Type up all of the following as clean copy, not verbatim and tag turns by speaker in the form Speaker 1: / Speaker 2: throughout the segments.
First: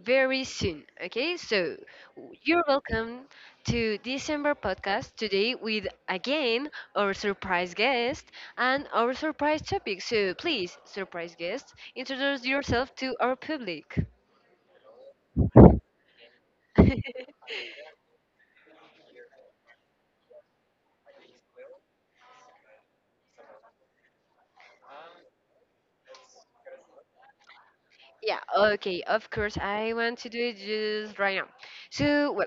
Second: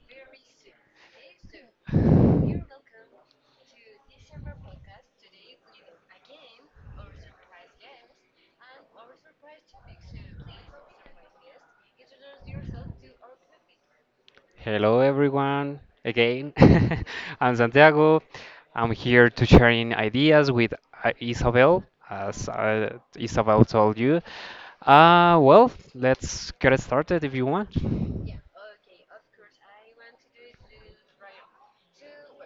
Speaker 1: very soon. Okay, so you're welcome to December podcast today with again our surprise guest and our surprise topic. So please, surprise guest, introduce yourself to our public.
Speaker 2: Hello, everyone. Again, I'm Santiago. I'm here to sharing ideas with Isabel, as Isabel told you. Well, let's get it started if you want.
Speaker 1: Yeah, okay, of course, I want to do it just right now. So, well,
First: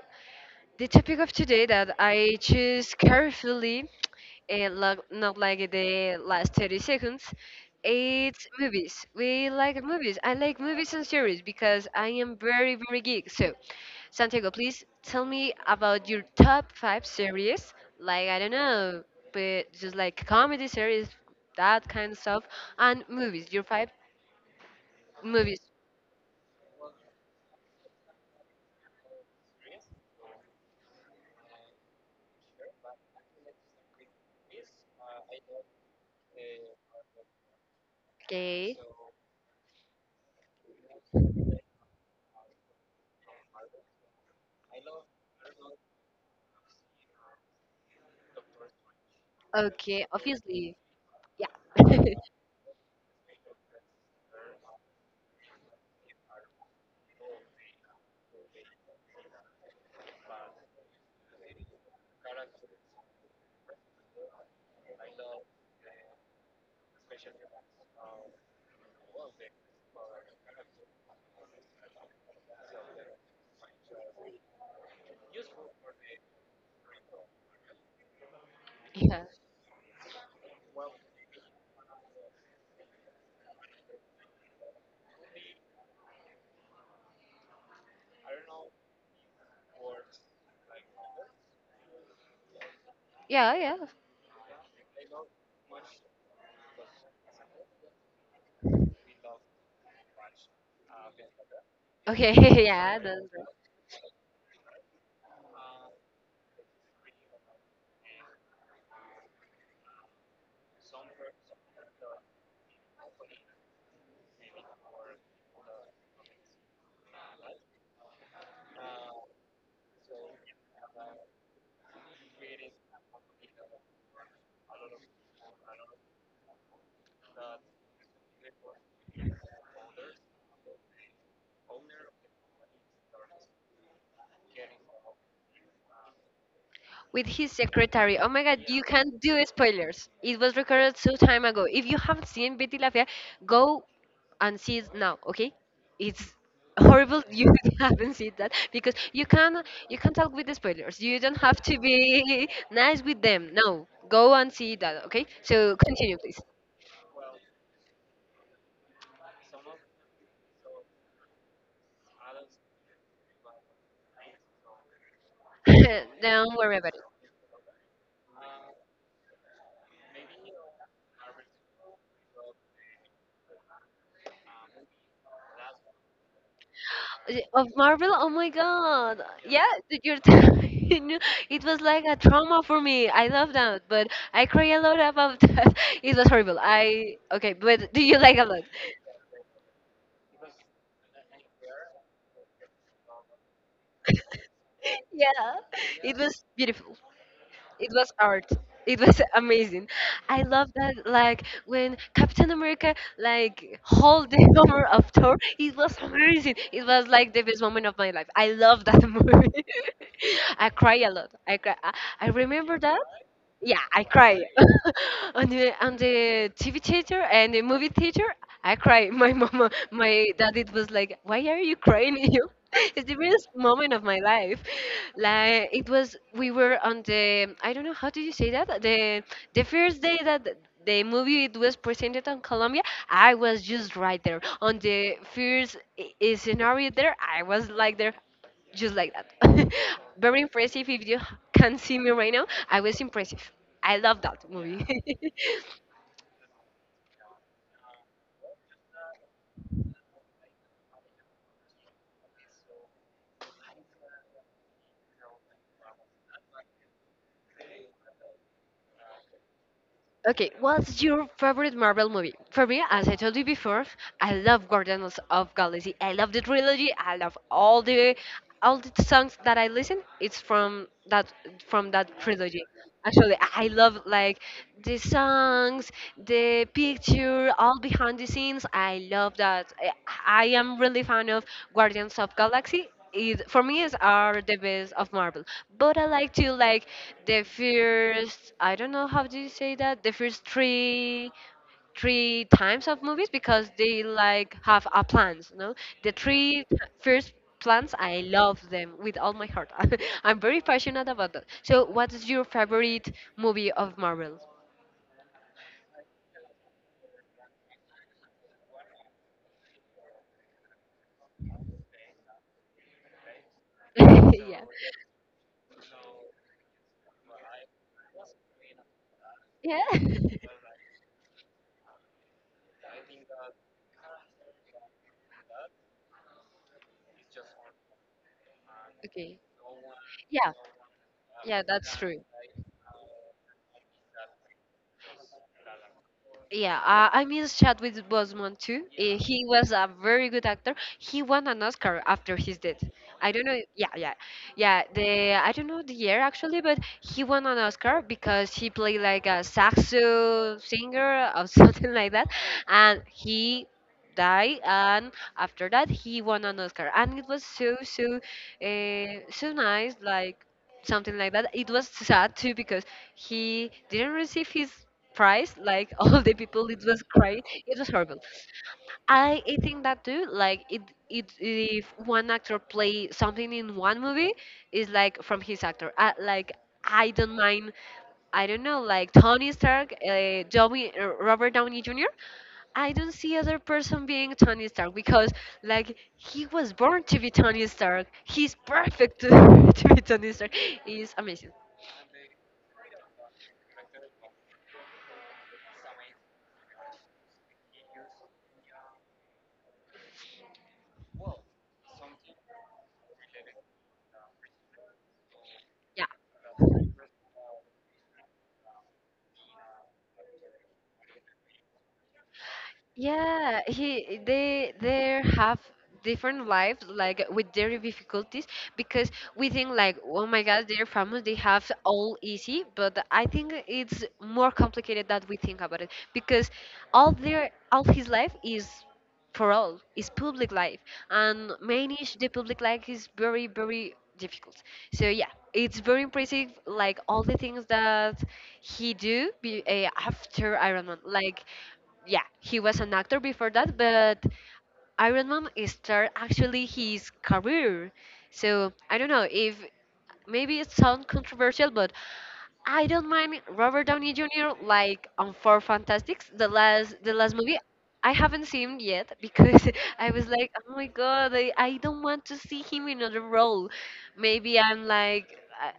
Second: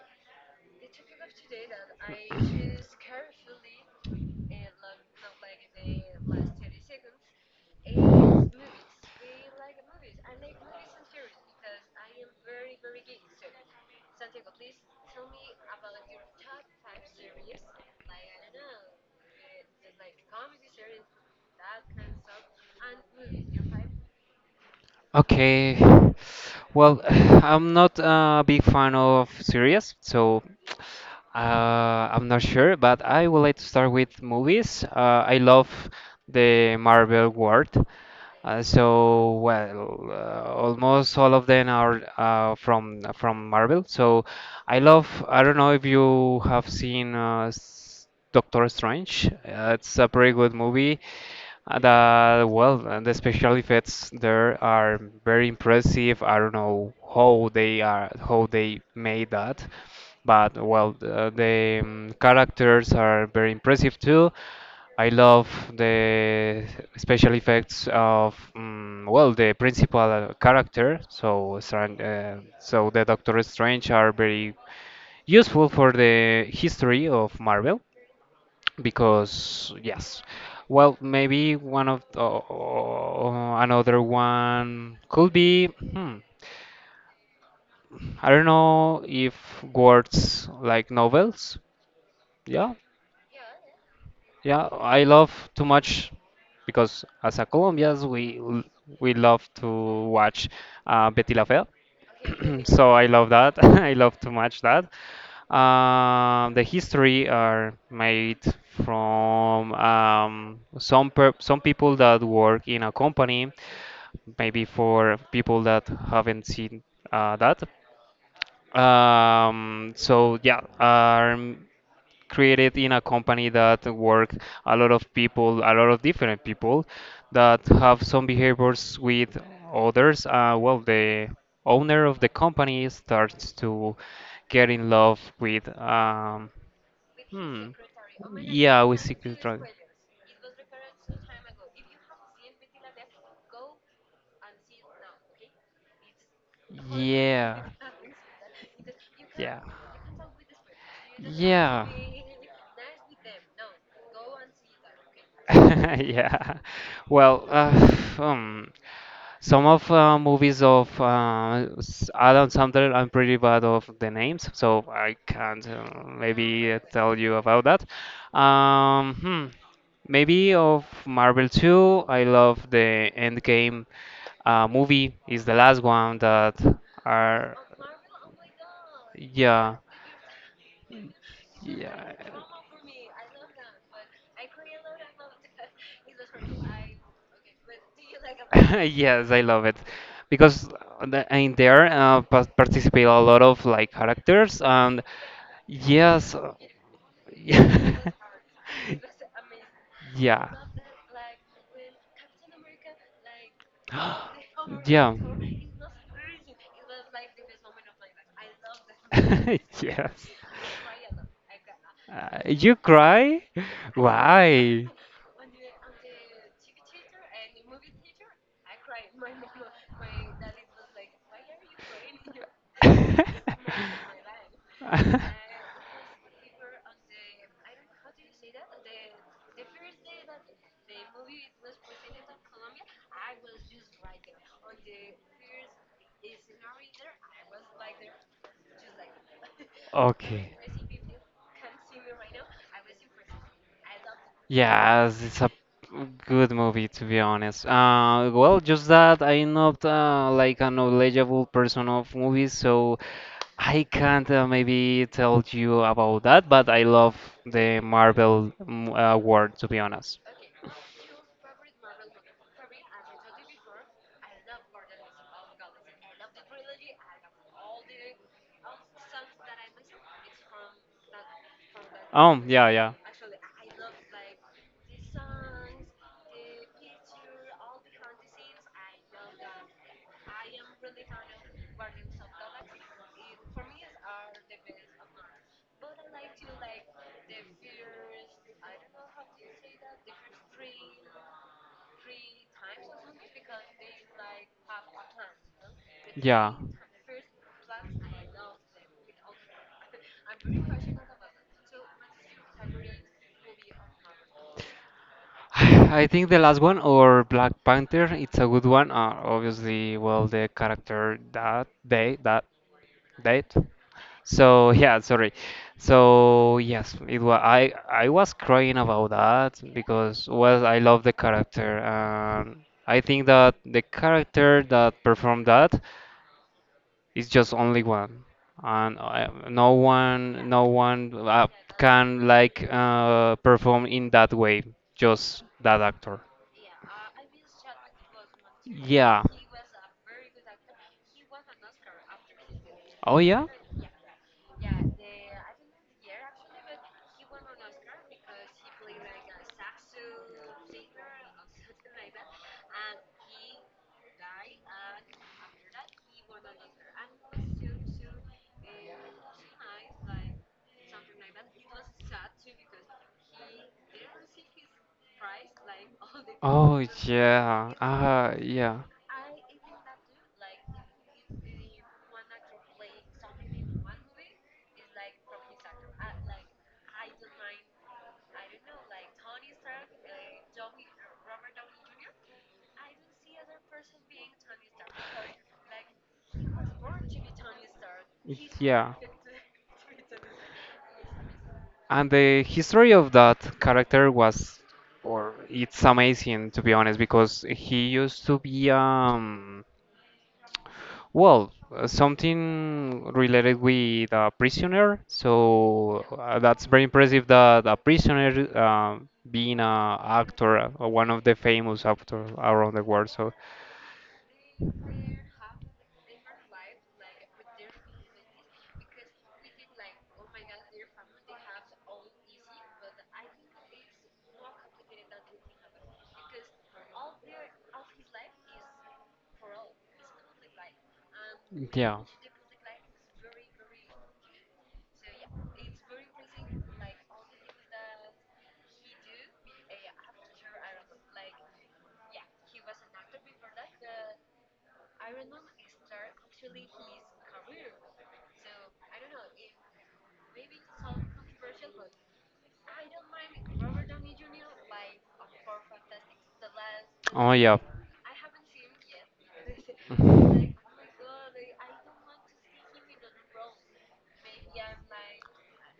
Speaker 1: the topic of today that I choose carefully it look not like the last 30 seconds. It's movies, we like movies, I like movies and series because I am very very geek. So, santiago, please tell me about your top five series, like I don't know, but just like comedy series, that kind of stuff, and movies, your five movies.
Speaker 2: Okay. Well, I'm not a big fan of series, so uh, I'm not sure, but I would like to start with movies. I love the Marvel world. Uh,
Speaker 1: Okay.
Speaker 2: so well, uh, almost all of them are from Marvel. So I love. I don't know if you have seen Doctor Strange. It's
Speaker 1: Okay,
Speaker 2: a pretty good
Speaker 1: obviously.
Speaker 2: movie.
Speaker 1: Yeah.
Speaker 2: Uh, The, well, uh, the special effects there are very impressive. I don't know how they are, how they made that, but well, the characters are very impressive too. I love the special effects of the principal character. So, the Doctor Strange are very useful for the history of Marvel
Speaker 1: Yeah,
Speaker 2: because yes. Well, maybe one of another one could be I don't know if words like novels. Yeah.
Speaker 1: yeah, yeah.
Speaker 2: Yeah I love too much because as a colombians we love to watch betty la fea.
Speaker 1: Okay.
Speaker 2: So
Speaker 1: Yeah,
Speaker 2: I
Speaker 1: that's
Speaker 2: love
Speaker 1: right.
Speaker 2: that. I love too much that. The history are made from some people that work in a company, maybe for people that haven't seen that. Um, so yeah, are m- Created in a company that work a lot of people, a lot of different people that have some behaviors with others. Well, the owner of the company starts to get in love with.
Speaker 1: With his
Speaker 2: Hmm.
Speaker 1: secretary. Oh my god,
Speaker 2: Yeah,
Speaker 1: you
Speaker 2: with
Speaker 1: can't
Speaker 2: Secret
Speaker 1: do
Speaker 2: Dragon.
Speaker 1: spoilers. It was recorded so time ago. If you haven't seen Betty La Fea, go and see it now, okay? It's horrible you
Speaker 2: Yeah.
Speaker 1: haven't seen that because you
Speaker 2: Yeah.
Speaker 1: can you can talk with the spoilers. You don't have to
Speaker 2: Yeah.
Speaker 1: be nice with them. No. Go and see that, okay? So continue please.
Speaker 2: Yeah. Well, um, some of movies of Adam Sandler, I'm pretty bad of the names, so I can't
Speaker 1: Don't
Speaker 2: maybe
Speaker 1: worry about it.
Speaker 2: tell you about that. Hmm. Maybe of Marvel 2, I love the Endgame movie. Is the last one that are.
Speaker 1: Of Marvel? Oh my god. Yeah,
Speaker 2: Yeah.
Speaker 1: did you tell, it was like
Speaker 2: Yeah,
Speaker 1: a trauma for me. I love that, but I cry a lot about that. It was horrible. I okay, but do you like a lot?
Speaker 2: yes, I love it because in there participate a lot of like characters and
Speaker 1: Yeah. It
Speaker 2: yes,
Speaker 1: was beautiful. It
Speaker 2: yeah,
Speaker 1: was art. It was amazing. I
Speaker 2: yeah,
Speaker 1: love that, like when captain america like hold the hammer of
Speaker 2: yeah.
Speaker 1: thor. It was amazing. It was like the best moment of my life. I love that movie.
Speaker 2: Yes.
Speaker 1: I cry a lot. I cry. I
Speaker 2: You
Speaker 1: remember that.
Speaker 2: cry?
Speaker 1: Yeah, I cry
Speaker 2: Why?
Speaker 1: on the TV theater and the movie theater. I cry. My mama, my dad, it was like, why are you crying? You, it's the best moment of my life. Like it was, we were on the, I don't know how do you say that, the first day that the movie it was presented on Colombia. I was just right there on the first scenario there. I was like there just like that. Very
Speaker 2: Okay.
Speaker 1: impressive. If you can see me right now, I was impressive. I love that movie.
Speaker 2: Yes, it's a good movie to be honest. Well, just that I'm not like a knowledgeable person of movies, so I can't maybe tell you about that. But I love the Marvel world to be honest.
Speaker 1: Okay, what's your favorite Marvel movie? For me, as I told you before, I love Guardians of Galaxy. I love the trilogy. I love all the songs that I listen. It's from that
Speaker 2: Oh,
Speaker 1: trilogy.
Speaker 2: yeah, yeah.
Speaker 1: Actually, I love like the songs, the picture, all behind the scenes. I love that. I am really fan of Guardians of Galaxy, it for me is are the best of Marvel. But I like to like the first, I don't know how do you say that, the first three times of movies because they like have a plans, no, the
Speaker 2: Yeah.
Speaker 1: first plans. I love them with all my heart. I'm very passionate about that. So what's your favorite movie of marvel?
Speaker 2: I think the last one or Black Panther, it's a good one. Obviously, well, the character that right?
Speaker 1: Yeah.
Speaker 2: So yeah, sorry. So yes, it was I was crying about that
Speaker 1: Yeah.
Speaker 2: because well I love the character and I think that the character that performed that is just only one and I,
Speaker 1: Okay.
Speaker 2: no one
Speaker 1: Yeah.
Speaker 2: no one uh,
Speaker 1: Yeah, that's true.
Speaker 2: can like perform in that way, just that actor.
Speaker 1: Yeah, I miss Chadwick Boseman too. Uh,
Speaker 2: Yeah.
Speaker 1: He was a very good actor. He won an Oscar after his death.
Speaker 2: Oh
Speaker 1: I don't
Speaker 2: yeah.
Speaker 1: know. Yeah, yeah, yeah. The I don't know the year actually, but he won an Oscar because he played like a saxo singer or something like that, and he died. And after that, he won an Oscar, and it was so nice. Like something like that. It was sad too because he didn't receive his price, like, all the people.
Speaker 2: Oh
Speaker 1: It was crazy,
Speaker 2: yeah,
Speaker 1: it was horrible.
Speaker 2: ah yeah,
Speaker 1: I think that too, like it, if one actor play something in one movie is like from his actor, like, I don't mind, I don't know, like tony stark, robert downey jr. I don't see other person being Tony Stark because, like, he was born to be Tony Stark. He's
Speaker 2: yeah.
Speaker 1: perfect to, to be Tony Stark. He's amazing.
Speaker 2: And the history of that character was, or it's amazing to be honest, because he used to be something related with a prisoner. So
Speaker 1: Yeah.
Speaker 2: that's very impressive that a prisoner being a actor, one of the famous actors around the world. So.
Speaker 1: Yeah, he they have different lives like with their difficulties because we think like oh my god they're famous they have all easy, but I think it's more complicated that we think about it because all his life is for all is public life, and manage the public life is very very difficult. So yeah, it's very impressive like all the things that he do be, after iron man, like yeah, he was an actor before that, but iron man started actually his career. So I don't know if, maybe it sounds controversial, but I don't mind Robert Downey Jr. like on Four Fantastics, the last the
Speaker 2: Yeah. Oh
Speaker 1: last
Speaker 2: yeah,
Speaker 1: movie. I haven't seen him yet because I was like, oh my god, I don't want to see him in another role. Maybe I'm like, I,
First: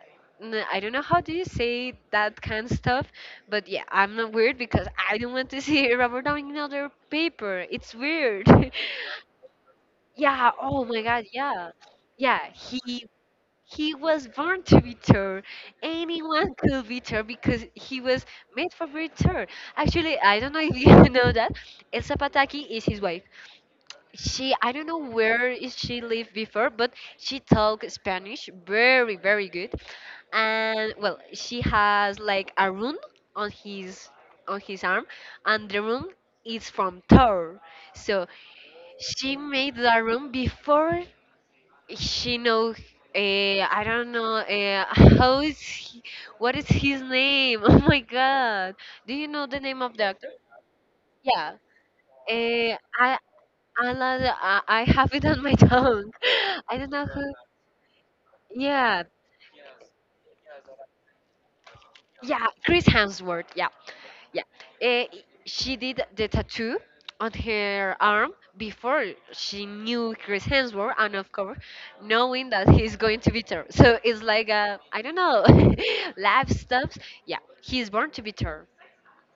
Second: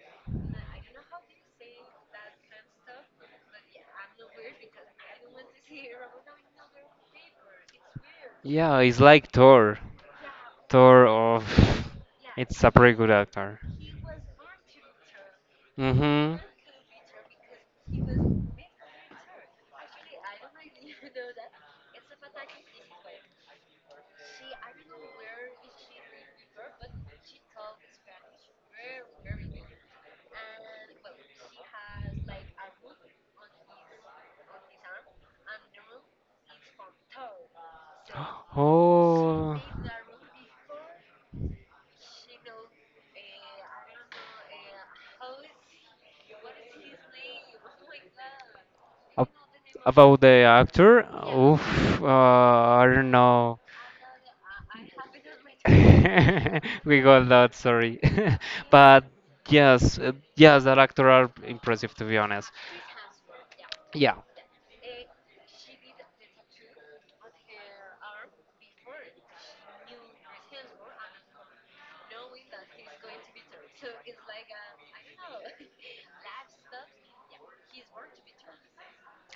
Speaker 1: I don't know how do you say that kind of stuff, but yeah, I'm not weird because I don't want to see Robert Downey in another paper. It's weird.
Speaker 2: yeah, it's like Thor.
Speaker 1: Yeah. Oh my
Speaker 2: Thor
Speaker 1: god. Yeah.
Speaker 2: of.
Speaker 1: Yeah.
Speaker 2: It's a pretty
Speaker 1: He
Speaker 2: good actor.
Speaker 1: he was born to be tall.
Speaker 2: Mm-hmm.
Speaker 1: Anyone could be tall because he was made for being tall. Actually, I don't know if you know that. Elsa Pataki is his wife. She, I don't know where is she lived before, but she talked Spanish very, very good. And well, she has like a rune on his arm, and the rune is from Thor. So she
Speaker 2: Oh.
Speaker 1: made the rune before she knows. I don't know. How is he, what is his name? Oh my God! Do you
Speaker 2: Ab-
Speaker 1: know the name of the
Speaker 2: About
Speaker 1: actor?
Speaker 2: the actor, yeah.
Speaker 1: Yeah.
Speaker 2: Oof,
Speaker 1: Uh,
Speaker 2: I
Speaker 1: I
Speaker 2: don't know.
Speaker 1: I, love the- I have it on my tongue. I don't
Speaker 2: We
Speaker 1: know who.
Speaker 2: got that, sorry.
Speaker 1: Yeah,
Speaker 2: But yes, yes, that actor are impressive to be
Speaker 1: yeah,
Speaker 2: honest.
Speaker 1: Chris Hemsworth. Yeah.
Speaker 2: Yeah.
Speaker 1: Yeah. Eh, she did the tattoo on her arm before she knew Chris Hemsworth, and of course, knowing that he's going to beat her. So it's like, I don't know, life stops. Yeah, he's born to beat her.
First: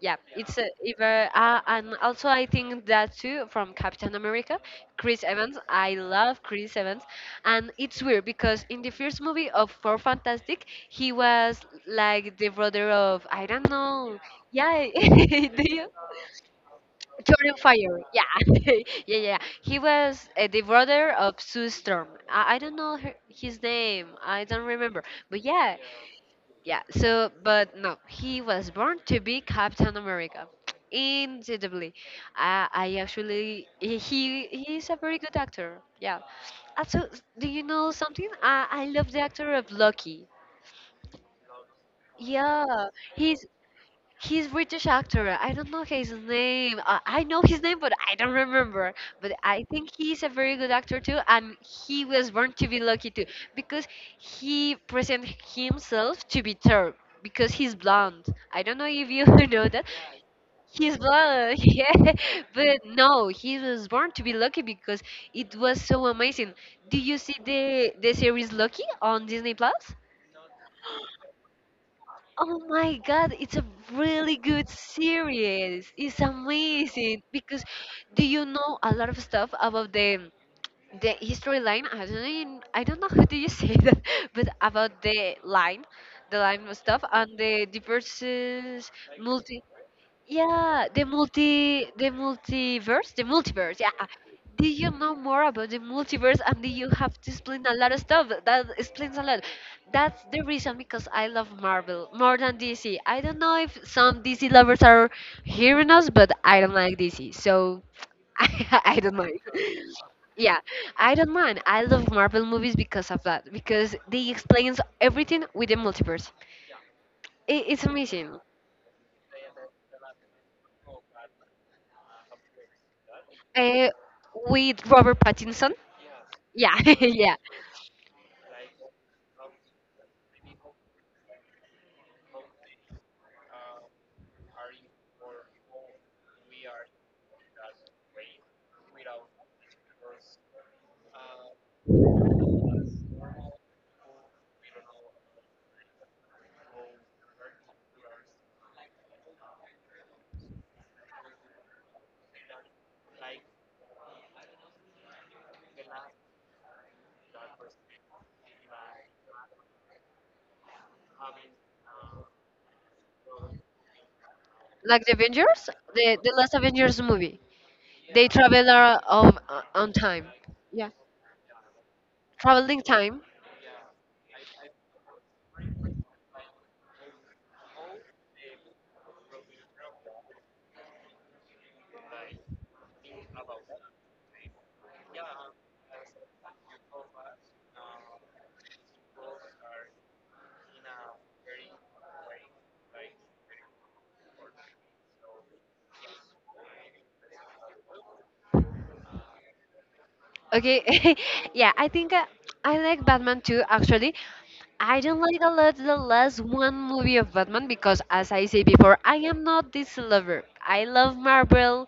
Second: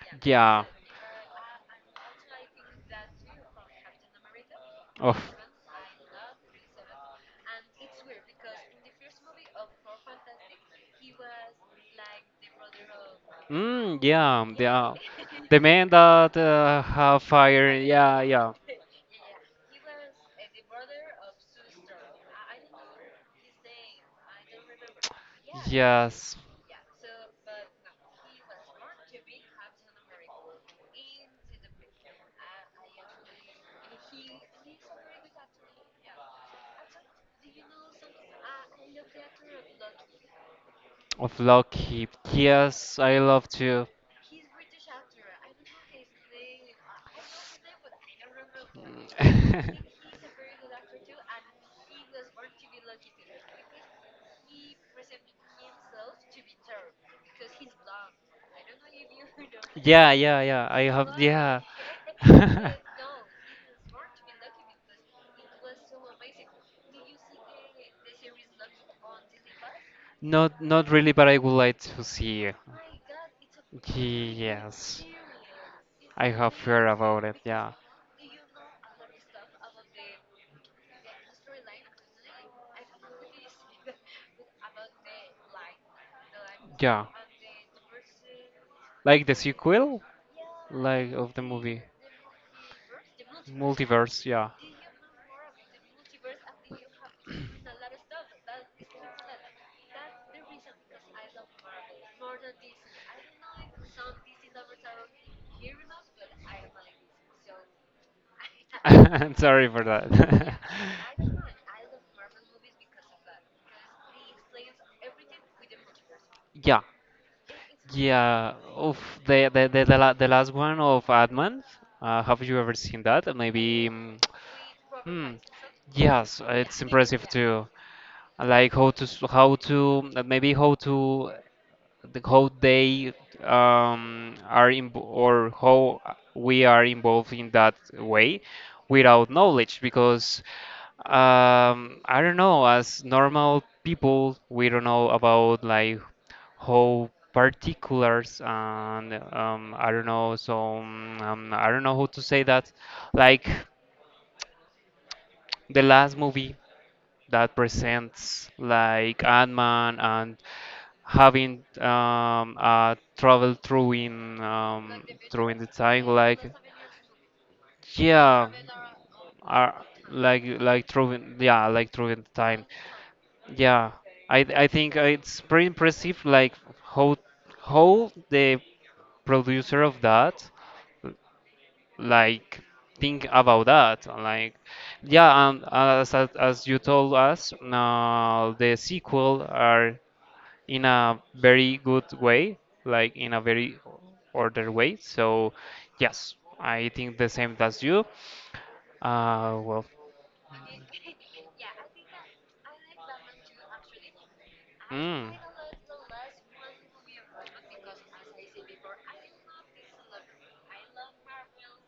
Speaker 1: Yeah, it's
Speaker 2: Yeah.
Speaker 1: a, either and also I think that too from Captain America, Chris Evans. I love Chris Evans, and it's weird because in the first movie of Four Fantastic, he was like the brother of I don't know, yeah,
Speaker 2: Yeah, the
Speaker 1: the
Speaker 2: man that have
Speaker 1: Jordan
Speaker 2: fire.
Speaker 1: Fire, yeah,
Speaker 2: Yeah, yeah.
Speaker 1: yeah.
Speaker 2: Yeah,
Speaker 1: Yeah. yeah. He was the brother of Sue Storm. I don't know her, his name. I don't remember. But
Speaker 2: yeah,
Speaker 1: yeah,
Speaker 2: yes.
Speaker 1: yeah. So, but no, he was born to be Captain America. Incredibly, I actually he he's a very good actor. Yeah. Also, do you know something? I love the actor of Lucky.
Speaker 2: Of Lockheed.
Speaker 1: Yeah,
Speaker 2: Yes, I
Speaker 1: he's
Speaker 2: love to.
Speaker 1: He's British actor. I don't know his name. I know his name, but I don't remember. But I think he's a very good actor too, and he was born to be lucky too, because he present himself to be Turk because he's blonde. I don't know if you know that.
Speaker 2: Yeah, yeah, yeah. I
Speaker 1: He's
Speaker 2: have,
Speaker 1: blonde,
Speaker 2: yeah.
Speaker 1: yeah. But no, he was born to be lucky because it was so amazing. Do you see the series Lucky on Disney Plus?
Speaker 2: Not not really, but I would like to see.
Speaker 1: Oh my God, it's a really good
Speaker 2: Yes,
Speaker 1: series. It's
Speaker 2: I have heard about
Speaker 1: amazing
Speaker 2: it.
Speaker 1: because
Speaker 2: Yeah.
Speaker 1: do you know a lot of stuff about the history line? I don't know. I don't know how do you say that, but about the line of stuff
Speaker 2: Yeah.
Speaker 1: and the diverses
Speaker 2: Like the
Speaker 1: multi.
Speaker 2: sequel,
Speaker 1: Yeah,
Speaker 2: like of the movie
Speaker 1: the multiverse, Yeah.
Speaker 2: multiverse. Yeah.
Speaker 1: Did you know more about the multiverse? And did you have to explain a lot of stuff? That explains a lot. That's the reason because I love Marvel more than DC. I don't know if some DC lovers are hearing us, but I don't like DC, so I, I don't
Speaker 2: I'm
Speaker 1: mind.
Speaker 2: sorry for
Speaker 1: Yeah,
Speaker 2: that.
Speaker 1: I don't mind. I love Marvel movies because of that, because they explains everything with the multiverse.
Speaker 2: Yeah,
Speaker 1: It's amazing.
Speaker 2: yeah. Of the last one of Adman. Have you ever seen that? Maybe.
Speaker 1: Uh,
Speaker 2: mm,
Speaker 1: with Robert
Speaker 2: Hmm.
Speaker 1: Pattinson.
Speaker 2: Yes,
Speaker 1: Yeah,
Speaker 2: it's impressive
Speaker 1: yeah.
Speaker 2: too. Like how to maybe how to how they are in, or how we are involved in that way without knowledge because I don't know as normal people we don't know about like how particulars and I don't know some I don't know how to say that like the last movie that presents like Ant-Man and having travel through in
Speaker 1: Like the
Speaker 2: through in the
Speaker 1: Avengers,
Speaker 2: time
Speaker 1: the
Speaker 2: like
Speaker 1: last Avengers movie. They
Speaker 2: yeah,
Speaker 1: travel of,
Speaker 2: uh,
Speaker 1: on time. Yeah.
Speaker 2: like through in the time
Speaker 1: Traveling time.
Speaker 2: yeah. I think it's pretty impressive like how how the producer of that like think about that like yeah, and as you told us, the sequel are in a very good way, like in a very ordered way. So, yes, I think the same as you. Well,
Speaker 1: Okay, yeah, I think I, like Batman too. Actually, I don't
Speaker 2: mm,
Speaker 1: like a lot the last one movie of Batman because, as I say before, I am not this lover. I love Marvel.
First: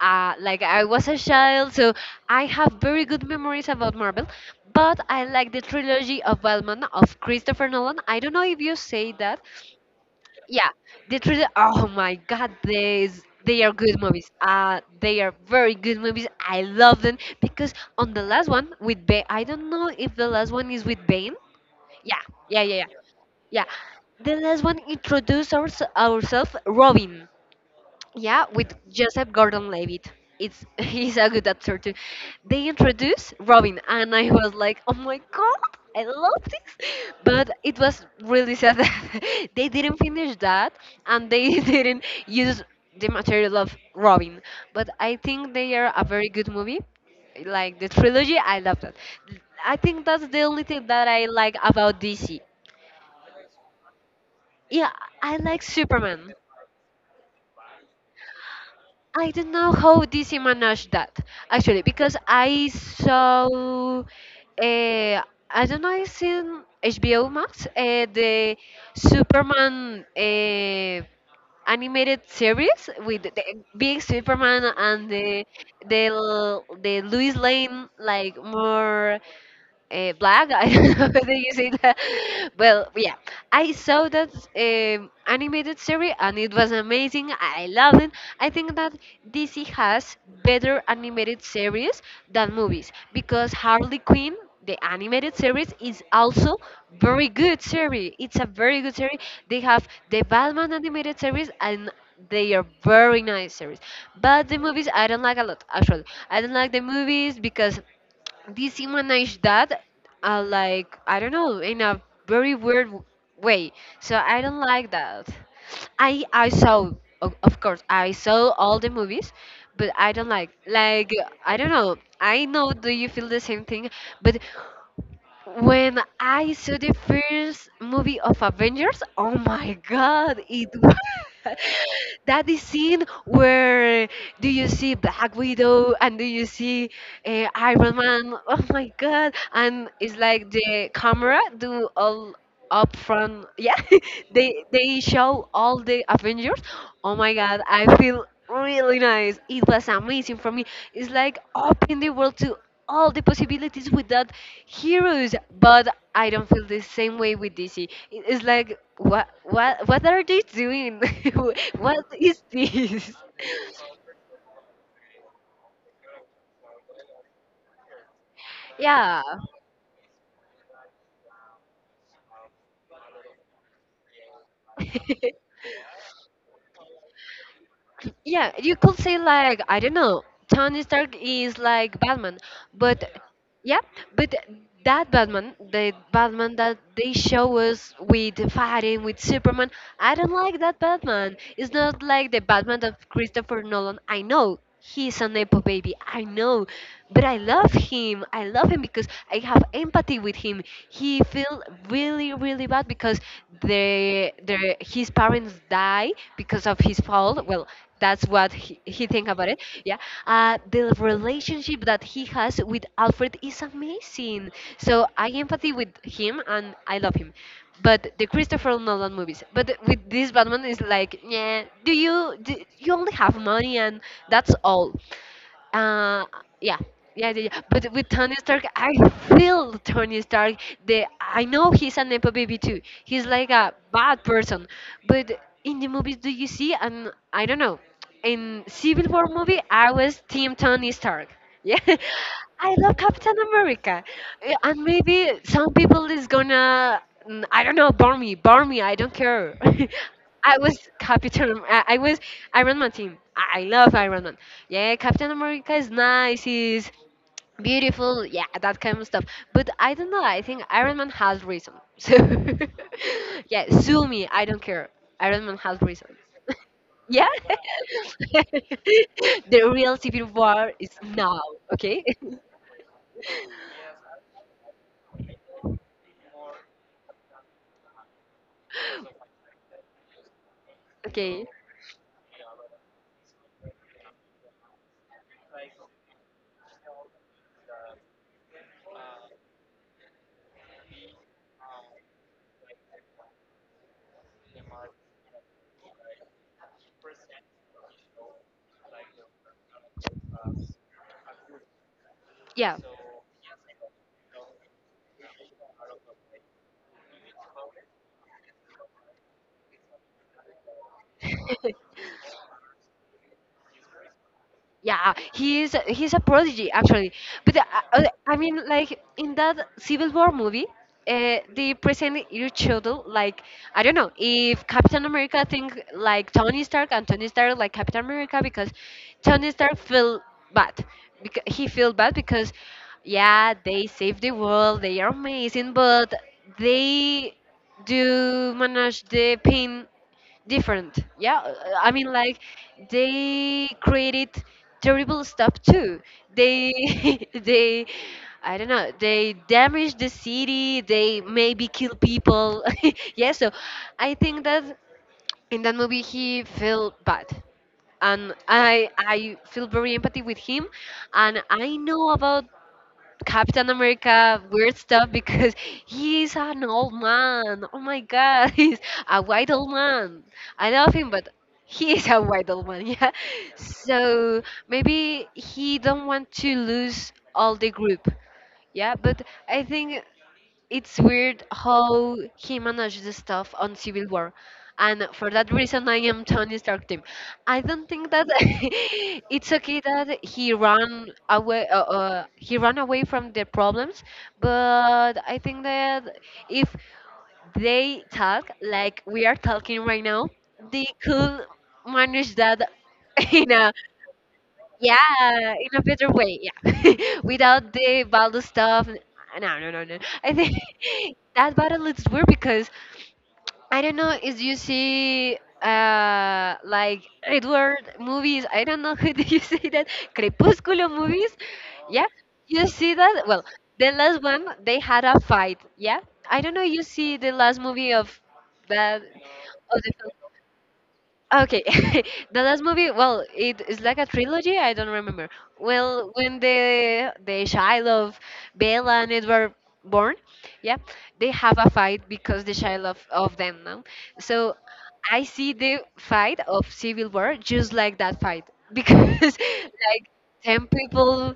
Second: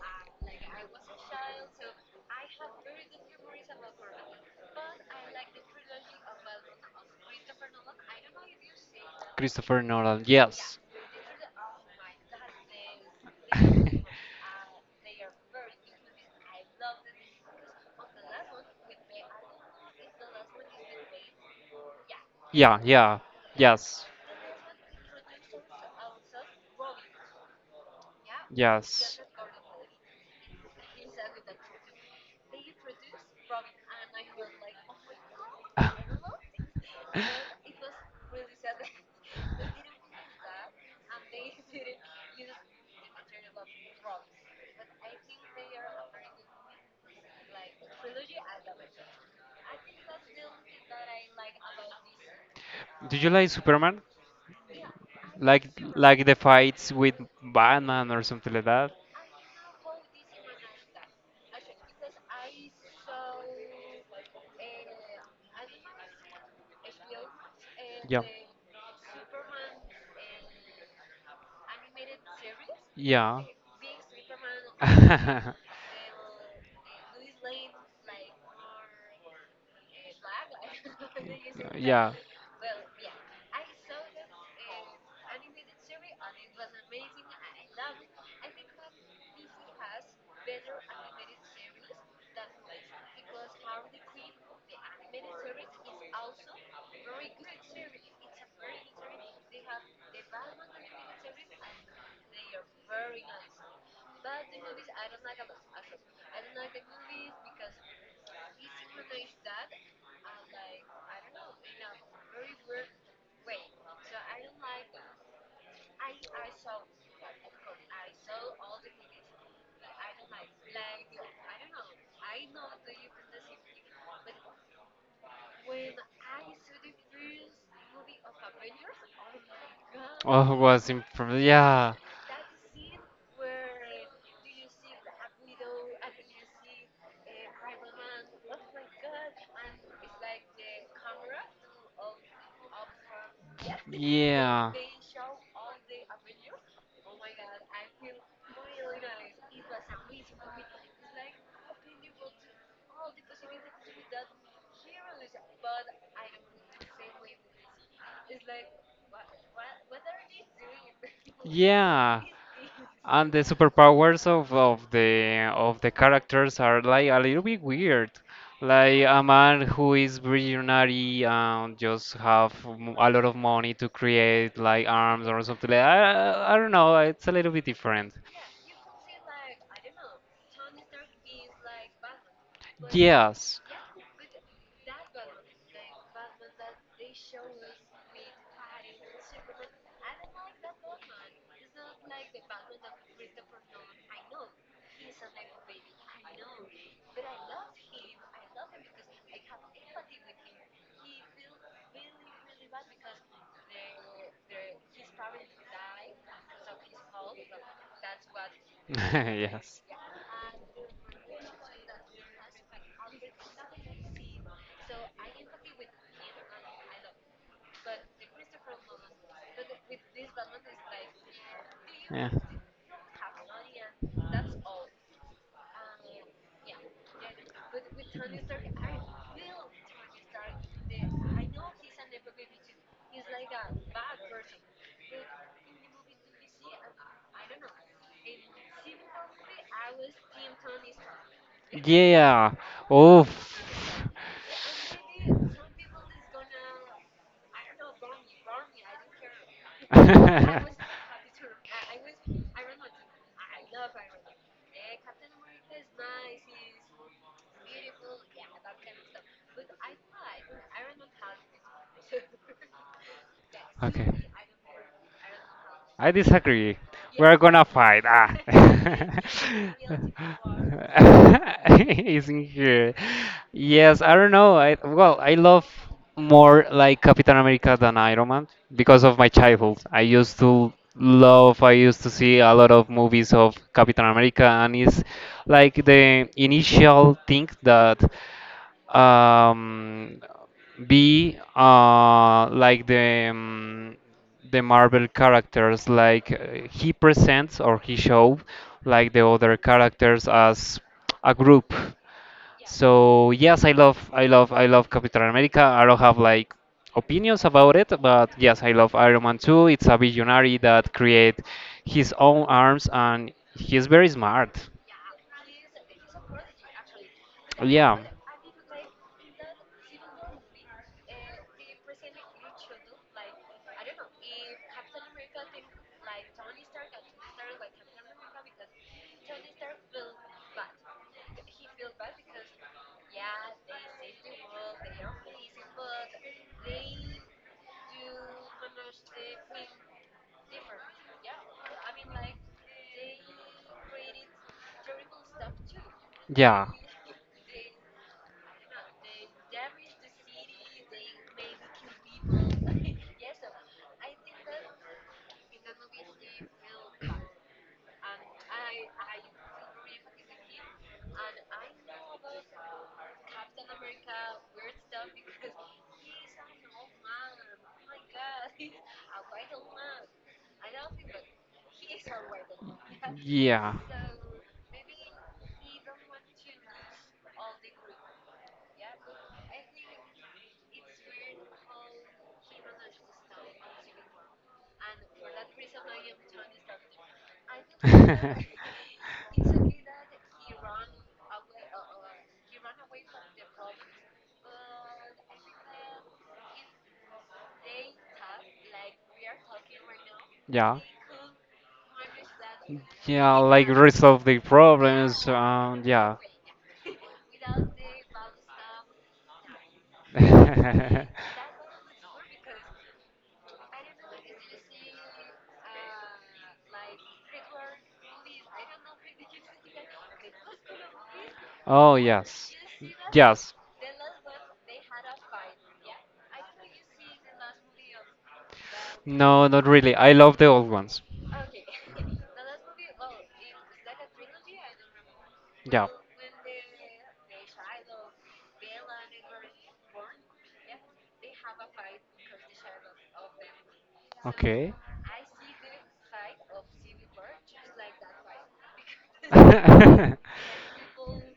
Speaker 1: Like I was a child, so I have very good memories about Marvel. But I like the trilogy of Batman of Christopher Nolan. I don't know if you say that,
Speaker 2: Christopher Nolan,
Speaker 1: yeah,
Speaker 2: yes.
Speaker 1: the truth, oh my god, these they are good movies, they are very good movies. I love them because on the last one with bane, I don't know if the last one is with bane. Yeah. Yeah,
Speaker 2: Yeah,
Speaker 1: yeah, yeah.
Speaker 2: yeah,
Speaker 1: Yeah,
Speaker 2: yes,
Speaker 1: the last one introduced ourselves, robin, yeah, with
Speaker 2: yes.
Speaker 1: Joseph Gordon-Levitt. It's He's a good actor too. They introduced Robin, and I was like, oh my god, I love this. But it was really sad that they didn't finish that, and they didn't use the material of Robin. But I think they are a very good movie. Like the trilogy, I love that. I think that's the only thing that I like about DC.
Speaker 2: Do you like Superman?
Speaker 1: Yeah, I like
Speaker 2: Like
Speaker 1: Superman.
Speaker 2: the fights with Batman or something like that.
Speaker 1: I don't know how DC managed that actually because I saw I don't know, it's in HBO Max,
Speaker 2: Yeah.
Speaker 1: the Superman animated series with the
Speaker 2: Yeah.
Speaker 1: big Superman and the the the Louis Lane, like more black. I don't know whether you say that.
Speaker 2: Yeah
Speaker 1: Well, yeah, I saw that animated series and it was amazing. I loved it. I think that DC has better animated series than movies because Harley Quinn. The animated series is also very good series. It's a very good series. They have the Batman animated series and they are very nice series. But the movies I don't like a lot actually. I don't like the movies because dehumanize that, like I don't know, in a very weird way, so I don't like that. I saw, of course I saw all the movies, but I don't like, I don't know. I know, do you feel the same thing? But when I saw the first movie of Avengers, oh my god,
Speaker 2: god, oh,
Speaker 1: it
Speaker 2: was
Speaker 1: was
Speaker 2: improv. Yeah. That's
Speaker 1: that is scene where do you see Black Widow and do you see Iron Man? Oh my god! And it's like the camera do all up front, yeah. They show all the Avengers. Oh my god, I feel really nice. It was amazing for me. It's like opening the world to all the possibilities with that heroes. But I don't feel the same way with DC. It's like, what what are they doing? What
Speaker 2: yeah.
Speaker 1: is this?
Speaker 2: And the superpowers of the characters are like a little bit weird. Like a
Speaker 1: Yeah.
Speaker 2: man who is visionary and just have a lot of money to create like arms or something like I don't know, it's a little bit different.
Speaker 1: Yeah, you could say like, I don't know, Tony Stark is like Batman, but
Speaker 2: Yes.
Speaker 1: yeah, but that Batman, the Batman that they show us with fighting with Superman, I don't like that Batman. It's not like the Batman of Christopher Nolan. I know he's an nepo baby. I know, but I love him. I love him because I have empathy with him. He feel really, really bad because the his parents die because of his fault. Well, that's what he think about it.
Speaker 2: Yes.
Speaker 1: Yeah, the relationship that he has with Alfred is amazing, so I empathy with him and I love him. But the Christopher Nolan movies, but with this Batman is like, yeah,
Speaker 2: Yeah.
Speaker 1: do, you only have money and that's all. uh, yeah. Yeah, yeah, yeah. But with Tony Stark, I feel Tony Stark. The, I know he's a nepo baby too. He's like a bad person. But in the movies, do you see? And I don't know. In Civil War movie, I was Team Tony Stark. Yeah,
Speaker 2: Yeah.
Speaker 1: I love Captain
Speaker 2: Oof.
Speaker 1: America. Yeah, and maybe some people is gonna, I don't know, burn me, burn me. I don't care. I was Captain. I was Iron Man team. I love Iron Man. Yeah, Captain America is nice. He's beautiful. Yeah, that kind of stuff. But I don't know. I think Iron Man has reason. So yeah, sue
Speaker 2: Okay.
Speaker 1: me. I don't care. Iron Man has
Speaker 2: I
Speaker 1: reason.
Speaker 2: disagree.
Speaker 1: Yeah.
Speaker 2: We're gonna fight. Ah.
Speaker 1: The real civil war is now, okay?
Speaker 2: It's in here. Yes, I don't know. I Well, I love more like Captain America than Iron Man because of my childhood. I used to
Speaker 1: Okay.
Speaker 2: love. I used to see a lot of movies of Captain America, and it's like the initial thing that um, be like the Marvel characters, like he presents or he show like the other characters as a group.
Speaker 1: Yeah.
Speaker 2: So yes, I love Captain America. I don't have like opinions about it, but yes, I love Iron Man too. It's a visionary that create his own arms and he's very smart.
Speaker 1: Yeah, he's a prodigy actually. But
Speaker 2: Yeah.
Speaker 1: I mean, like in that Civil War movie, they present each other like, I don't know if Captain America think like Tony Stark and Tony Stark like Captain America because Tony Stark feel bad because he feel bad because, yeah, they save the world, they are amazing, but they do manage the pain different. Yeah, I mean like, they created terrible stuff too. They they, I don't know, they damage the city, they maybe kill people. Yeah, so I think that in that movie he felt bad, and I feel very empathy with him, and I know about Captain America weird stuff because he's an old man. Oh my god, he's a white old man. I love him, but he is a white old man. Yeah,
Speaker 2: Yeah.
Speaker 1: so maybe he don't want to lose all the group. Yeah, but I think it's weird how he managed the stuff on Civil War. And for that reason, I am Tony Stark team. I don't think that it's okay that he ran away. He ran away from the problems, but I think that if they talk like we are talking right now,
Speaker 2: Yeah.
Speaker 1: they could manage that
Speaker 2: Yeah,
Speaker 1: in
Speaker 2: like
Speaker 1: a,
Speaker 2: resolve the problems.
Speaker 1: yeah, in a better
Speaker 2: Yeah.
Speaker 1: way. Yeah, without the battle stuff. No, no, no, no. I think that battle is weird because I don't know if you see, like Edward movies. I don't know who do you see that, Crepúsculo movies.
Speaker 2: Oh,
Speaker 1: Yeah,
Speaker 2: yes.
Speaker 1: you see that. Well,
Speaker 2: Yes.
Speaker 1: the last one they had a fight. Yeah, I don't know. You see the last movie of that,
Speaker 2: No, not
Speaker 1: of
Speaker 2: really.
Speaker 1: the
Speaker 2: I
Speaker 1: film.
Speaker 2: love the old ones.
Speaker 1: Okay, the last movie, well, it is like a trilogy. I don't remember.
Speaker 2: Yeah.
Speaker 1: Well, when the child of Bella and Edward born, yeah, they have a fight because the child of them now. So
Speaker 2: Okay.
Speaker 1: I see the fight of Civil War just like that fight because, like, ten people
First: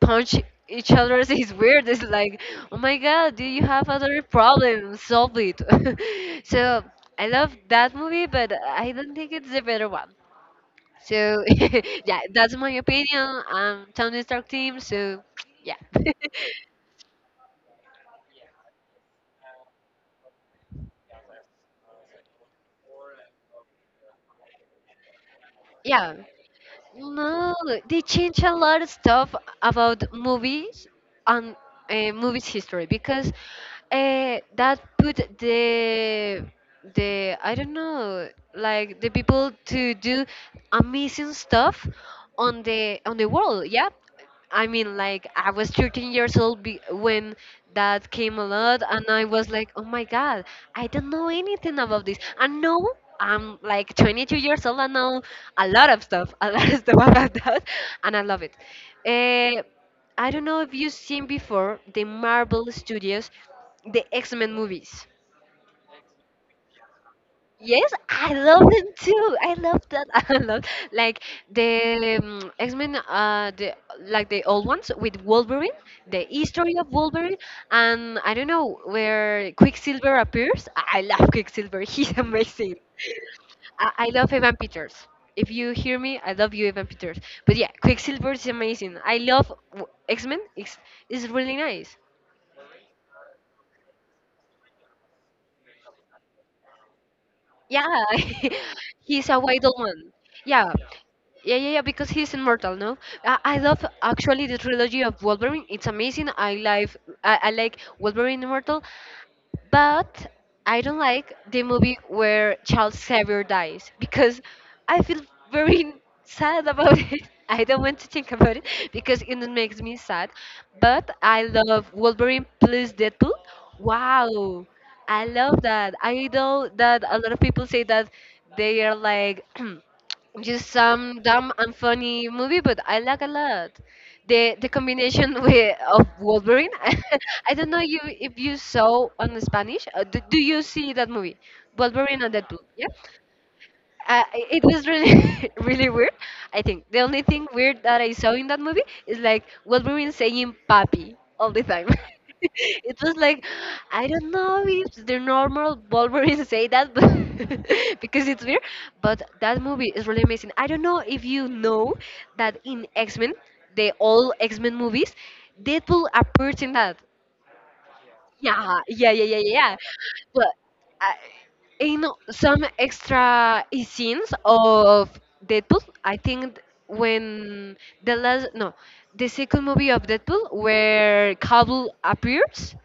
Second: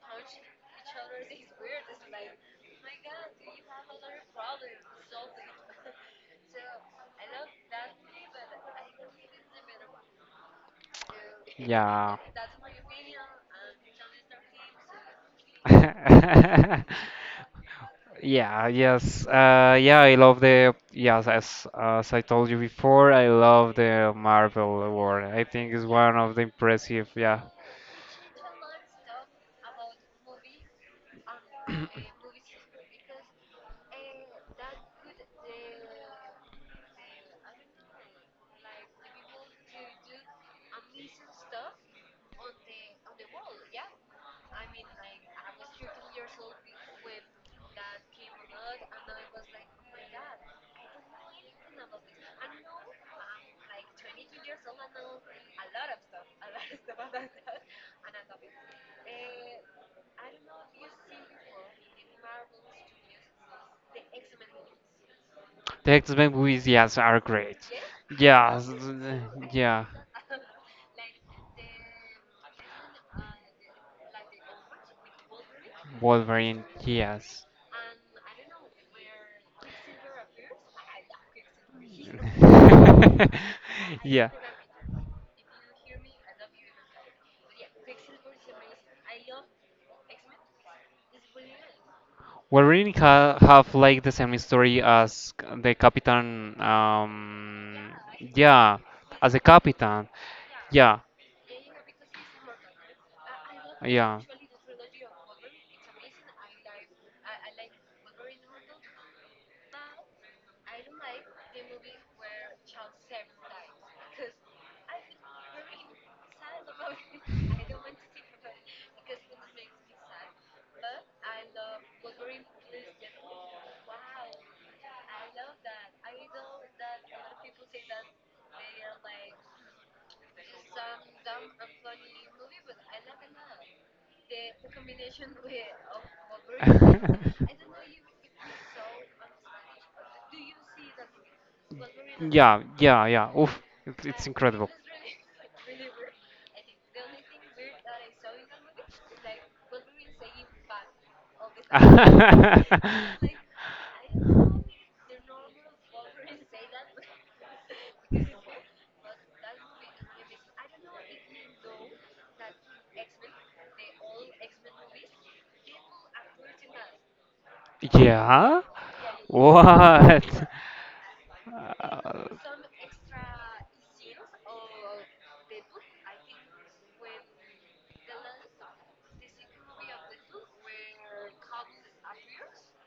Speaker 1: punch each other is weird. It's like, oh my god, do you have other problems? Solve it. So I love that movie, but I don't think it's the better one. So
Speaker 2: Yeah.
Speaker 1: yeah, that's my opinion. I'm Tony Stark team. So yeah,
Speaker 2: Yeah, yes. Yeah, I love the yes, as I told you before, I love the Marvel Award. I think it's
Speaker 1: yeah.
Speaker 2: one of the impressive, yeah.
Speaker 1: No, they change a lot of stuff about movies, and movies history because that put the I don't know, like the people to do amazing stuff on the world. Yeah, I mean like I was 13 years old when that came a lot and I was like, oh my god, I don't know anything about this. And now I'm like 22 years old and know a lot of stuff, a lot of stuff about that, and I love it. Uh, I don't know if you've seen before the Marvel Studios, the X-Men movies.
Speaker 2: The X-Men movies, yes, are great.
Speaker 1: Yes, I love
Speaker 2: Yeah.
Speaker 1: them too. I love
Speaker 2: Yeah.
Speaker 1: that. I love, like, the X-Men, the, like the old ones with Wolverine, the
Speaker 2: Wolverine,
Speaker 1: history of Wolverine,
Speaker 2: yes.
Speaker 1: and I don't know where Quicksilver appears. I love Quicksilver. He's amazing. I, I
Speaker 2: Yeah.
Speaker 1: love Evan Peters. If you hear me, I love you, Evan Peters. But yeah, Quicksilver is amazing. I love X-Men. It's really nice.
Speaker 2: Well, really ha have like the same story as the Captain.
Speaker 1: Yeah,
Speaker 2: Yeah,
Speaker 1: he's
Speaker 2: as
Speaker 1: a
Speaker 2: the
Speaker 1: wild
Speaker 2: Captain.
Speaker 1: one. Yeah.
Speaker 2: Yeah,
Speaker 1: Yeah, yeah, yeah, because he's immortal, no? I love
Speaker 2: yeah.
Speaker 1: actually the trilogy of Wolverine. It's amazing. I like Wolverine Immortal. But I don't like the movie where Charles Xavier dies because I feel very sad about it. I don't want to think about it because it makes me sad. But I love Wolverine plus Deadpool. Wow, I love that. I know that a lot of people say that they are like just some dumb and funny movie, but I like a lot. The combination with, of Wolverine. I don't know you if you saw on Spanish. Do you see that movie, Wolverine and Deadpool?
Speaker 2: Yeah,
Speaker 1: Yeah,
Speaker 2: yeah, yeah. Oof, it's
Speaker 1: it
Speaker 2: incredible.
Speaker 1: was really really weird. I think the only thing weird that I saw in that movie is like Wolverine saying "papi" all the time. It was like, I don't know if the normal Wolverine say that, but because it's weird. But that movie is really amazing. I don't know if you know that in X Men, the all X Men movies, Deadpool appears in that.
Speaker 2: Yeah?
Speaker 1: Yeah, yeah, yeah, yeah, yeah.
Speaker 2: What?
Speaker 1: But uh, in some extra scenes of Deadpool, I think when the last no, the second movie of Deadpool where Cable appears,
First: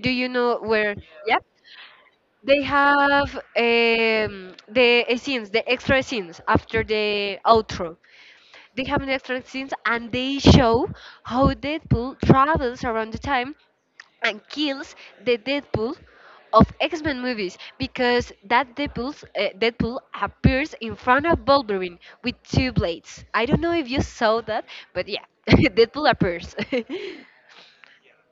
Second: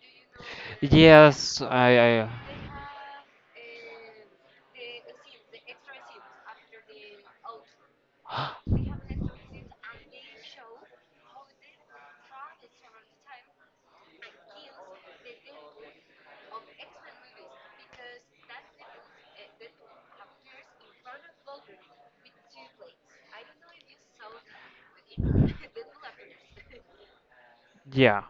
Speaker 1: do you know where? Yeah,
Speaker 2: Yes, I.
Speaker 1: they have the scenes, the extra scenes after the outro. They have an extra scenes and they show how Deadpool travels around the time and kills the Deadpool of X-Men movies because that Deadpool's, Deadpool appears in front of Wolverine with two blades. I don't know if you saw that, but yeah, Deadpool appears.
Speaker 2: Yeah,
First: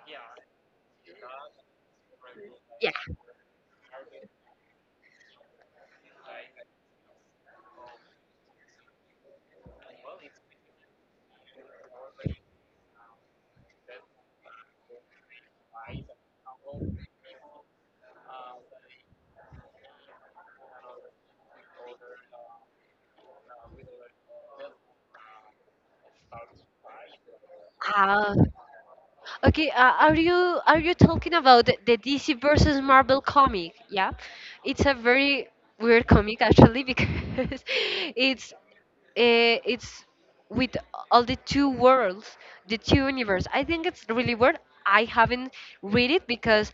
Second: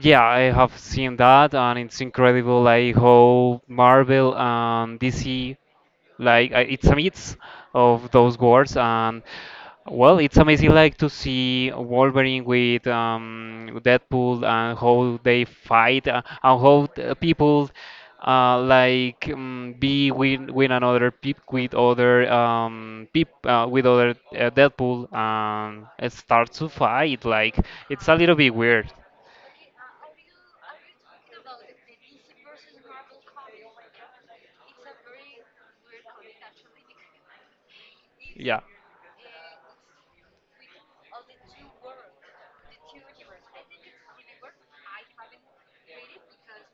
Speaker 2: yeah, I have seen that, and it's incredible
Speaker 1: yeah.
Speaker 2: like how Marvel and DC like it's a mix of those words, and well it's amazing like to see wolverine with deadpool and how they fight, and how the people like be with another peep with other deadpool and start to fight like it's a little
Speaker 1: Uh,
Speaker 2: bit weird.
Speaker 1: okay, are you talking about the DC versus Marvel comic? Yeah, it's a very weird comic actually because it's uh, it's with all the two worlds, the two universe. I think it's really weird. I haven't read it because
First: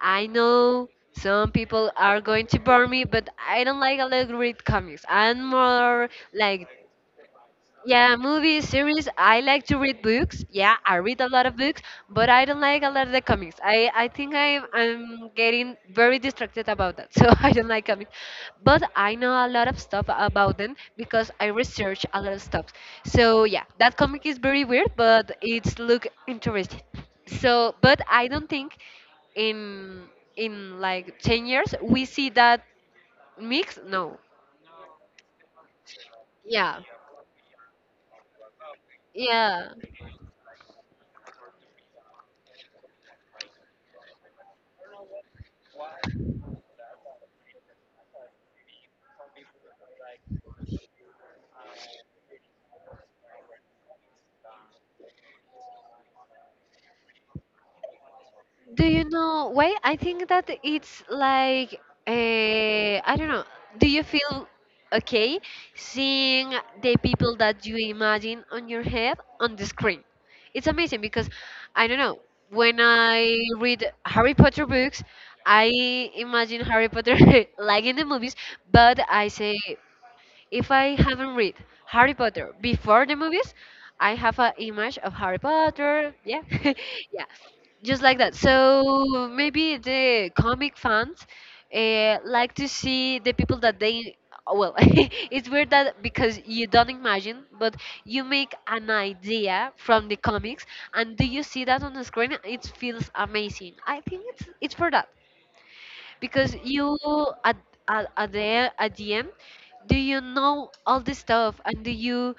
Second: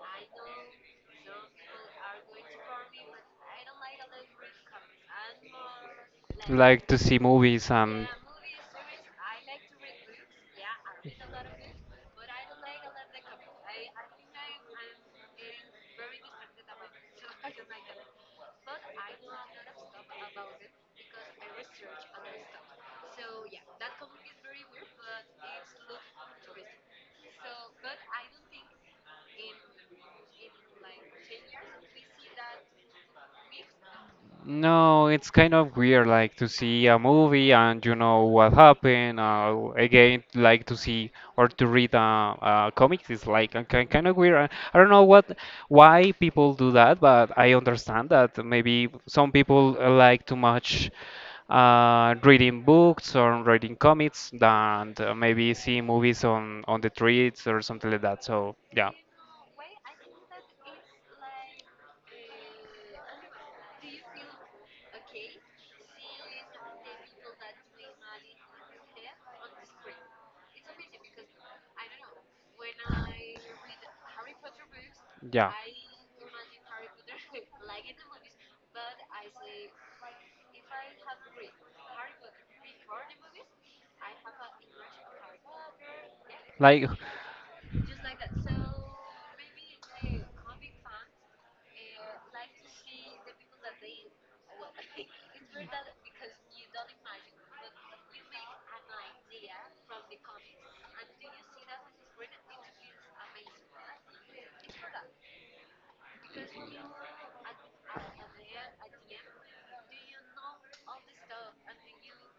Speaker 1: I know some people are going to burn me, but I don't like a lot of read comics. I'm more like,
Speaker 2: Like to see movies and
Speaker 1: yeah, movies, series. I like to read books. Yeah, I read a lot of books, but I don't like a lot of the comics. I think I'm getting very distracted about that, so I don't like comics. But I know a lot of stuff about them because I research a lot of stuff. So yeah, that comic is very weird, but it's look interesting. So, but I don't think in in like 10 years we see that mix. No.
Speaker 2: no, it's kind of weird, like to
Speaker 1: Yeah.
Speaker 2: see a movie and you know what happened.
Speaker 1: Yeah.
Speaker 2: Again, like to see or to read a comic is like kind of weird. I don't know what why people do that, but I understand that maybe some people like too much reading books or reading comics than maybe seeing movies on the streets or something like that. So,
Speaker 1: Do
Speaker 2: yeah.
Speaker 1: you know why? I think that it's like I don't know. Do you feel okay seeing the people that you imagine on your head on the screen? It's amazing because I don't know. When I read Harry Potter books,
Speaker 2: Yeah.
Speaker 1: I imagine Harry Potter like in the movies, but I say if I haven't read Harry Potter before the movies, I have an image of Harry Potter. Yeah,
Speaker 2: Like,
Speaker 1: yeah, just like that. So maybe the comic fans like to see the people that they. Well, it's weird that because you don't imagine, but you make an idea from the comics, and do you see that on the screen? It feels amazing. I think it's for that because you at at the end, do you know all the stuff and do you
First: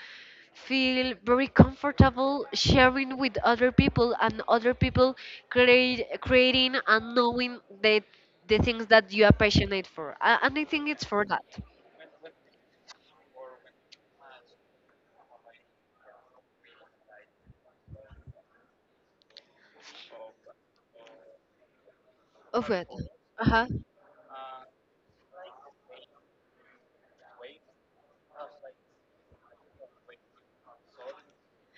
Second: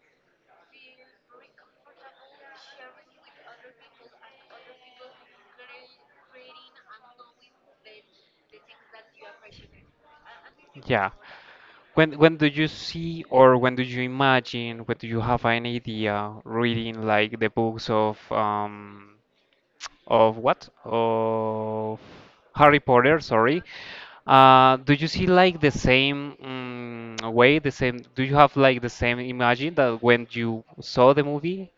Speaker 1: feel very comfortable sharing with other people and other people create creating and knowing the things that you are passionate for. And I think it's
Speaker 2: yeah.
Speaker 1: for that.
Speaker 2: When do you see or when do you imagine, when do you have an idea reading like the books of what? Of
Speaker 1: Of
Speaker 2: Harry
Speaker 1: it.
Speaker 2: Potter,
Speaker 1: Uh
Speaker 2: sorry.
Speaker 1: huh.
Speaker 2: Do you see like the same way, the same, do you have like the same imagine that when you saw the movie?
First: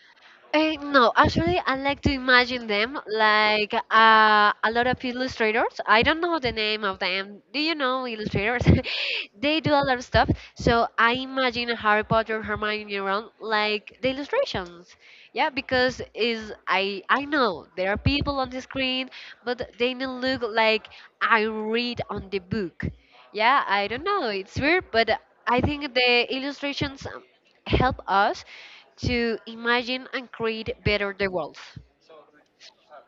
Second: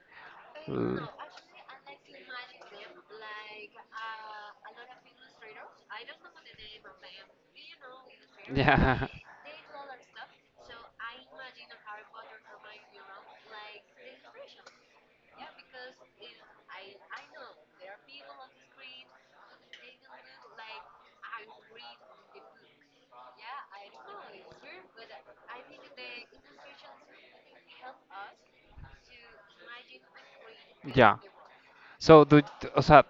Speaker 2: L-
Speaker 1: No, actually, I like to imagine them like a lot of illustrators. I don't know the name of them. Do you know illustrators?
Speaker 2: Yeah.
Speaker 1: They do a lot of stuff. So I imagine Harry Potter, Hermione, Ron like the illustrations. Yeah, because is I know there are people on the screen, but they don't look like I read on the book. Yeah, I don't know. It's weird, but I think the illustrations help us to imagine and create
Speaker 2: Yeah.
Speaker 1: better the world.
Speaker 2: So do, o sea,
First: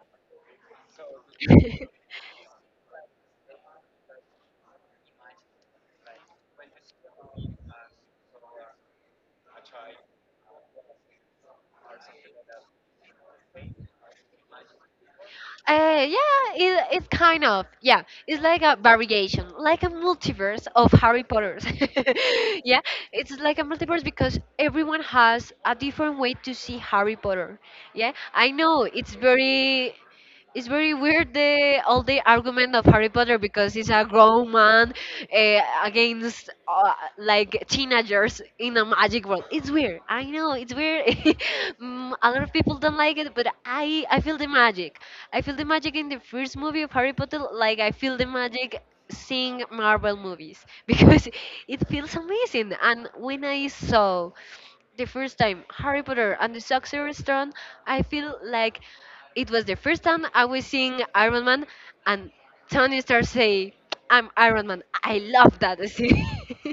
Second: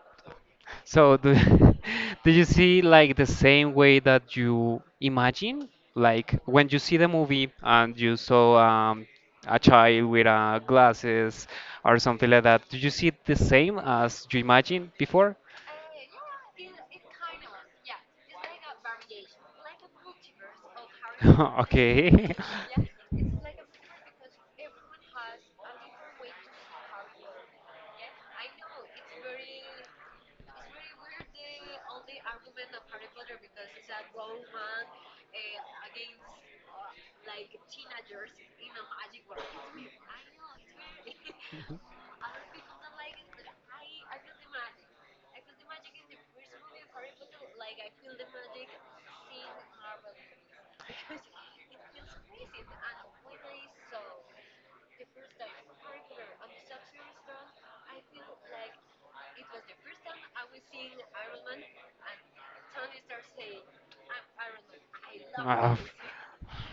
Speaker 2: so do, do you see like the same way that you imagine? Like when you see the movie and you saw a child with glasses or something like that, do you see it the same as you imagined before?
Speaker 1: Yeah, it's kind of yeah. It's like a variation, like a multiverse of Harry Potter's.
Speaker 2: Of. It's okay.
Speaker 1: Yeah, it's like a multiverse because everyone has a different way to see Harry Potter. Yeah, I know it's very it's very weird the all the argument of Harry Potter because it's a grown man against like teenagers in a magic world. It's weird. I know it's weird.
Speaker 2: Mhm.
Speaker 1: A lot of people don't like it, but I feel the magic. I feel the magic in the first movie of Harry Potter. Like I feel the magic seeing Marvel movies because it feels amazing. And when I saw the first time Harry Potter and the Sorcerer's Stone, I feel like it was the first time I was seeing Iron Man, and Tony starts saying, "I'm Iron Man." I love
Speaker 2: Uh,
Speaker 1: that scene.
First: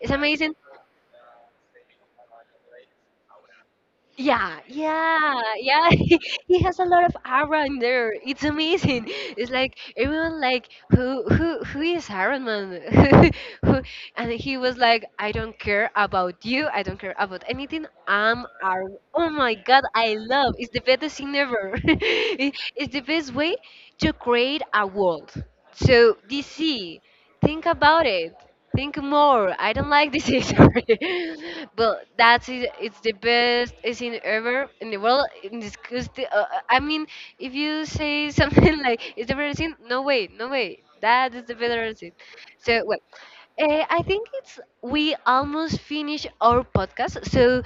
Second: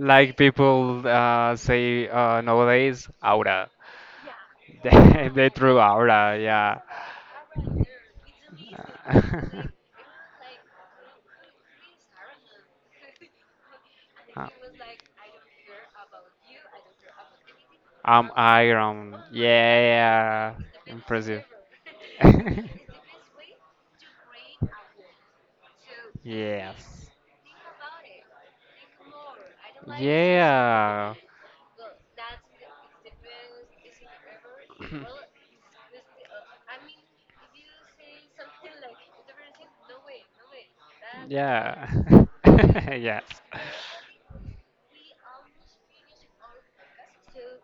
Speaker 1: It's amazing.
Speaker 2: people say nowadays, aura.
Speaker 1: Yeah, yeah,
Speaker 2: They threw
Speaker 1: yeah.
Speaker 2: aura,
Speaker 1: He has
Speaker 2: yeah.
Speaker 1: a lot of Aaron there. It's amazing. It's like everyone like who is Aaron man? Who- and
Speaker 2: Uh,
Speaker 1: he was like, I don't care about you. I don't care about anything.
Speaker 2: I'm
Speaker 1: I'm Aaron.
Speaker 2: Iron.
Speaker 1: Oh my God, I love.
Speaker 2: Yeah.
Speaker 1: It's the best thing
Speaker 2: Impressive.
Speaker 1: ever. It's the best way to create a world. So DC,
Speaker 2: Yes.
Speaker 1: think about it. Think more. I don't like this history,
Speaker 2: Yeah.
Speaker 1: but that's it. It's the best is in ever in the world. In this, I mean, if you say something like it's the better thing, no way, no way. That is the
Speaker 2: Yeah.
Speaker 1: better thing. So well.
Speaker 2: Yes.
Speaker 1: I think it's we almost finished our podcast. So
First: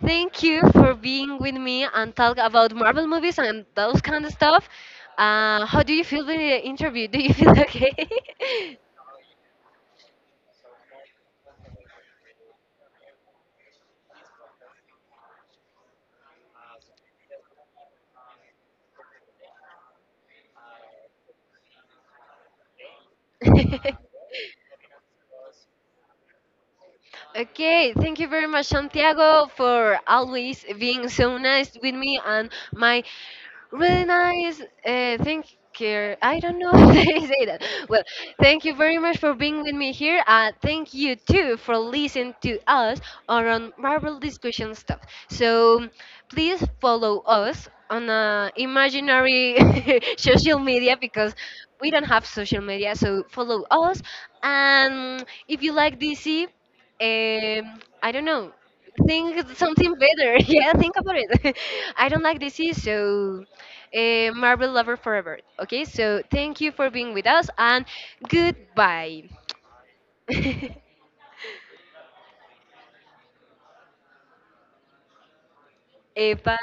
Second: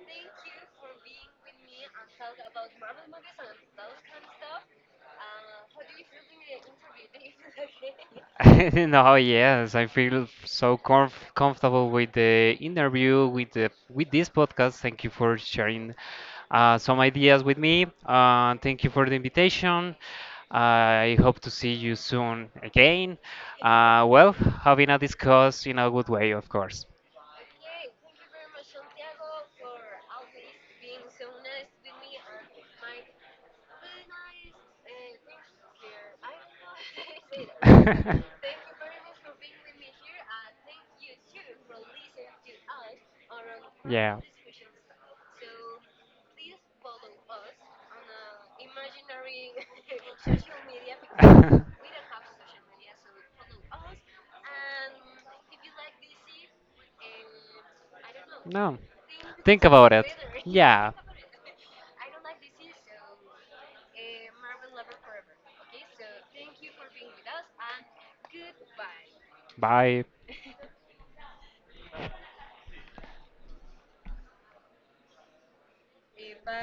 Speaker 1: thank you for being with me and talk about Marvel movies and those kind of stuff. How do you feel with the interview? Do you feel okay?
Speaker 2: No, yes, I feel so comfortable with the interview, with the with this podcast. Thank you for sharing some ideas with me. Thank you for the invitation. I hope to see you soon again. Having a discuss in a good way, of course.
Speaker 1: Okay, thank you very much, Santiago, for always being so nice with me and my really nice. Thank you. I don't know how they say that. Well, thank you very much for being with me here. And thank you too for listening to us on Marvel
Speaker 2: Yeah.
Speaker 1: discussion stuff. So please follow us on imaginary social media because we don't have social media. So follow us. And if you like DC, I don't
Speaker 2: Know,
Speaker 1: know.
Speaker 2: no.
Speaker 1: Think something better. Yeah, think about it. I don't like DC, so Marvel lover forever. Okay, so thank you for being with us and goodbye.
Speaker 2: Bye.
Speaker 1: Bye.